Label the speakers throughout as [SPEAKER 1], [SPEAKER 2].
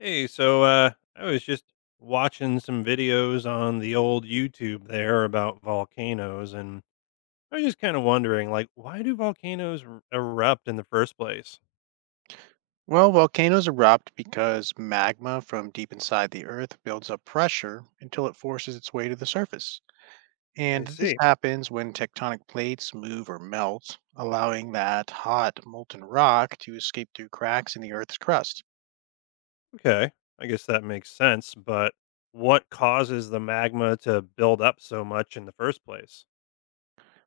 [SPEAKER 1] Hey, I was just watching some videos on the old YouTube there about volcanoes, and I was just kind of wondering, like, why do volcanoes erupt in the first place?
[SPEAKER 2] Well, volcanoes erupt because magma from deep inside the earth builds up pressure until it forces its way to the surface.
[SPEAKER 1] I
[SPEAKER 2] And this
[SPEAKER 1] see.
[SPEAKER 2] happens when tectonic plates move or melt, allowing that hot, molten rock to escape through cracks in the earth's crust.
[SPEAKER 1] Okay, I guess that makes sense, but what causes the magma to build up so much in the first place?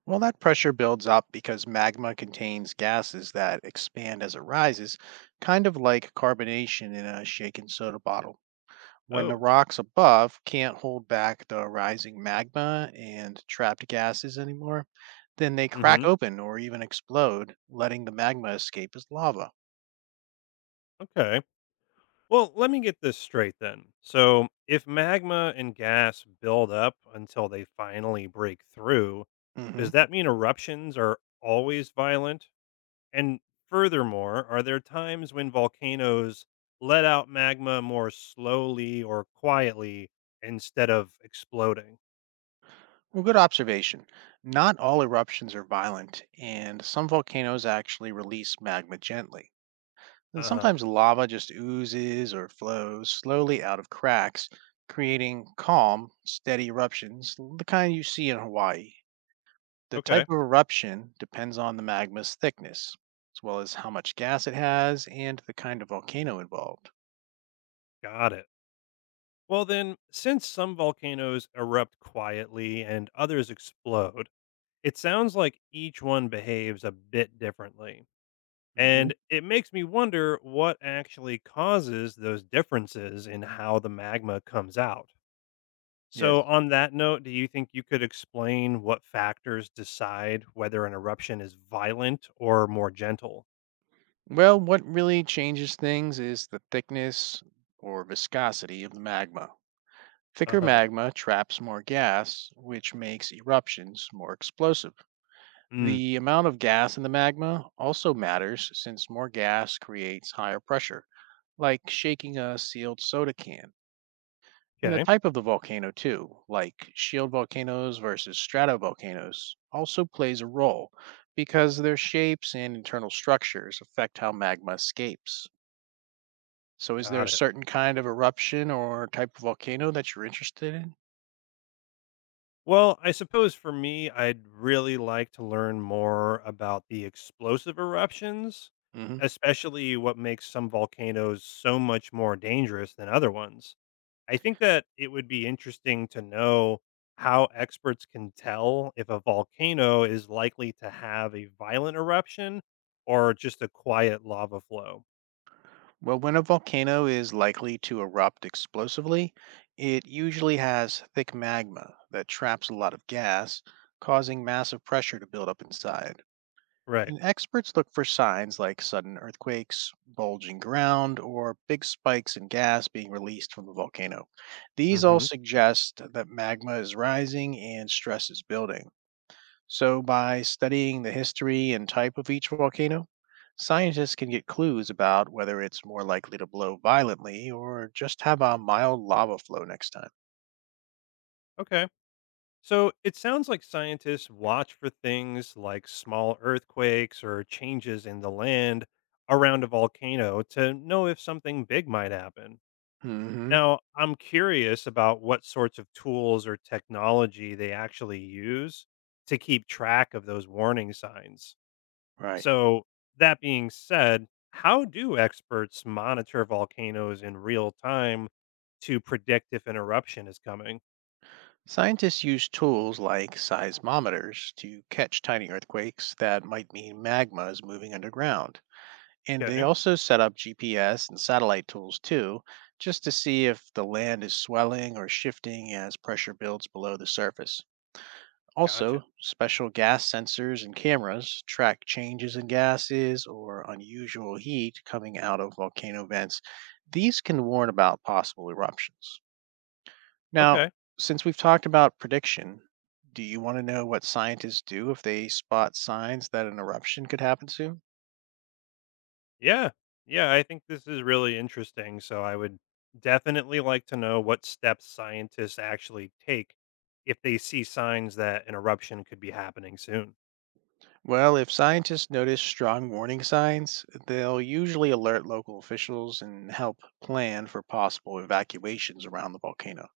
[SPEAKER 2] Well, that pressure builds up because magma contains gases that expand as it rises, kind of like carbonation in a shaken soda bottle. When the
[SPEAKER 1] Oh,
[SPEAKER 2] rocks above can't hold back the rising magma and trapped gases anymore, then they crack
[SPEAKER 1] mm-hmm.
[SPEAKER 2] open or even explode, letting the magma escape as lava.
[SPEAKER 1] Okay. Well, let me get this straight then. So, if magma and gas build up until they finally break through,
[SPEAKER 2] Hmm.
[SPEAKER 1] does that mean eruptions are always violent? And furthermore, are there times when volcanoes let out magma more slowly or quietly instead of exploding?
[SPEAKER 2] Well, good observation. Not all eruptions are violent, and some volcanoes actually release magma gently. And
[SPEAKER 1] Uh huh.
[SPEAKER 2] sometimes lava just oozes or flows slowly out of cracks, creating calm, steady eruptions, the kind you see in Hawaii. The
[SPEAKER 1] Okay.
[SPEAKER 2] type of eruption depends on the magma's thickness, as well as how much gas it has and the kind of volcano involved.
[SPEAKER 1] Got it. Well, then, since some volcanoes erupt quietly and others explode, it sounds like each one behaves a bit differently.
[SPEAKER 2] Hmm.
[SPEAKER 1] And it makes me wonder what actually causes those differences in how the magma comes out.
[SPEAKER 2] Yes.
[SPEAKER 1] So, on that note, do you think you could explain what factors decide whether an eruption is violent or more gentle?
[SPEAKER 2] Well, what really changes things is the thickness or viscosity of the magma.
[SPEAKER 1] Uh
[SPEAKER 2] Thicker
[SPEAKER 1] huh.
[SPEAKER 2] magma traps more gas, which makes eruptions more explosive.
[SPEAKER 1] Mm,
[SPEAKER 2] The amount of gas in the magma also matters since more gas creates higher pressure, like shaking a sealed soda can. And the
[SPEAKER 1] okay,
[SPEAKER 2] type of the volcano, too, like shield volcanoes versus stratovolcanoes, also plays a role because their shapes and internal structures affect how magma escapes. So, is there
[SPEAKER 1] got
[SPEAKER 2] a
[SPEAKER 1] it.
[SPEAKER 2] certain kind of eruption or type of volcano that you're interested in?
[SPEAKER 1] Well, I suppose for me, I'd really like to learn more about the explosive eruptions,
[SPEAKER 2] Hmm.
[SPEAKER 1] especially what makes some volcanoes so much more dangerous than other ones. I think that it would be interesting to know how experts can tell if a volcano is likely to have a violent eruption or just a quiet lava flow.
[SPEAKER 2] Well, when a volcano is likely to erupt explosively, it usually has thick magma that traps a lot of gas, causing massive pressure to build up inside.
[SPEAKER 1] Right.
[SPEAKER 2] And experts look for signs like sudden earthquakes, bulging ground, or big spikes in gas being released from the volcano. These all
[SPEAKER 1] hmm
[SPEAKER 2] suggest that magma is rising and stress is building. So, by studying the history and type of each volcano, scientists can get clues about whether it's more likely to blow violently or just have a mild lava flow next time.
[SPEAKER 1] Okay. So it sounds like scientists watch for things like small earthquakes or changes in the land around a volcano to know if something big might happen.
[SPEAKER 2] Hmm.
[SPEAKER 1] Now, I'm curious about what sorts of tools or technology they actually use to keep track of those warning signs.
[SPEAKER 2] Right.
[SPEAKER 1] So, that being said, how do experts monitor volcanoes in real time to predict if an eruption is coming?
[SPEAKER 2] Scientists use tools like seismometers to catch tiny earthquakes that might mean magma is moving underground. And they
[SPEAKER 1] Okay,
[SPEAKER 2] also set up GPS and satellite tools too, just to see if the land is swelling or shifting as pressure builds below the surface.
[SPEAKER 1] gotcha.
[SPEAKER 2] Also, special gas sensors and cameras track changes in gases or unusual heat coming out of volcano vents. These can warn about possible eruptions. Now,
[SPEAKER 1] Okay,
[SPEAKER 2] since we've talked about prediction, do you want to know what scientists do if they spot signs that an eruption could happen soon?
[SPEAKER 1] yeah, yeah, I think this is really interesting. So, I would definitely like to know what steps scientists actually take if they see signs that an eruption could be happening soon.
[SPEAKER 2] Well, if scientists notice strong warning signs, they'll usually alert local officials and help plan for possible evacuations around the volcano.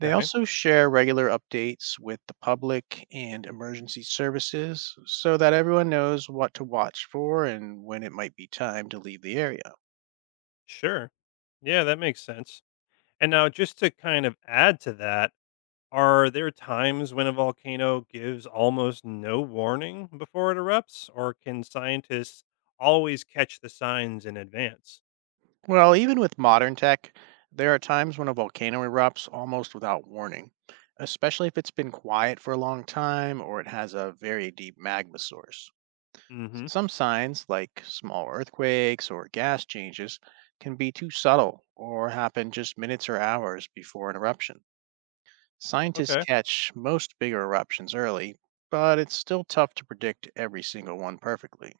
[SPEAKER 2] They
[SPEAKER 1] Okay,
[SPEAKER 2] also share regular updates with the public and emergency services so that everyone knows what to watch for and when it might be time to leave the area.
[SPEAKER 1] sure. Yeah, that makes sense. And now, just to kind of add to that, are there times when a volcano gives almost no warning before it erupts, or can scientists always catch the signs in advance?
[SPEAKER 2] Well, even with modern tech, there are times when a volcano erupts almost without warning, especially if it's been quiet for a long time or it has a very deep magma source.
[SPEAKER 1] Hmm.
[SPEAKER 2] Some signs, like small earthquakes or gas changes, can be too subtle or happen just minutes or hours before an eruption. Scientists
[SPEAKER 1] Okay,
[SPEAKER 2] catch most bigger eruptions early, but it's still tough to predict every single one perfectly.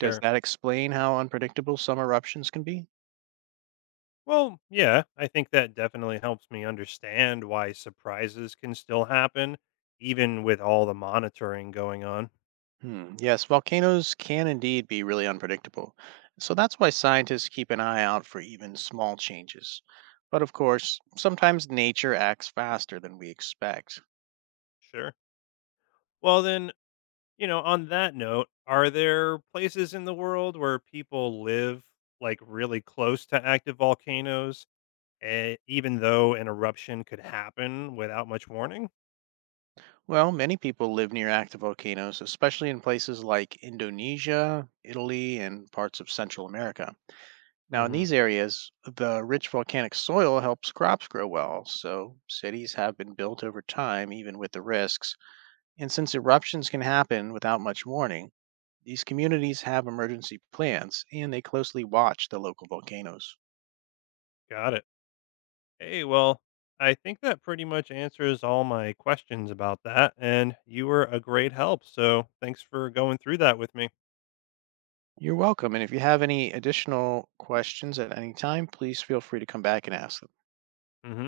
[SPEAKER 2] Does that explain how unpredictable some eruptions can be?
[SPEAKER 1] Well, yeah, I think that definitely helps me understand why surprises can still happen, even with all the monitoring going on.
[SPEAKER 2] Hmm. Yes, volcanoes can indeed be really unpredictable. So that's why scientists keep an eye out for even small changes. But of course, sometimes nature acts faster than we expect.
[SPEAKER 1] Sure. Well, then, you know, on that note, are there places in the world where people live like really close to active volcanoes, even though an eruption could happen without much warning?
[SPEAKER 2] Well, many people live near active volcanoes, especially in places like Indonesia, Italy, and parts of Central America. Now, in
[SPEAKER 1] Hmm.
[SPEAKER 2] these areas, the rich volcanic soil helps crops grow well, so cities have been built over time, even with the risks. And since eruptions can happen without much warning, these communities have emergency plans and they closely watch the local volcanoes.
[SPEAKER 1] Got it. Hey, well, I think that pretty much answers all my questions about that. And you were a great help. So thanks for going through that with me.
[SPEAKER 2] You're welcome. And if you have any additional questions at any time, please feel free to come back and ask them.
[SPEAKER 1] Hmm.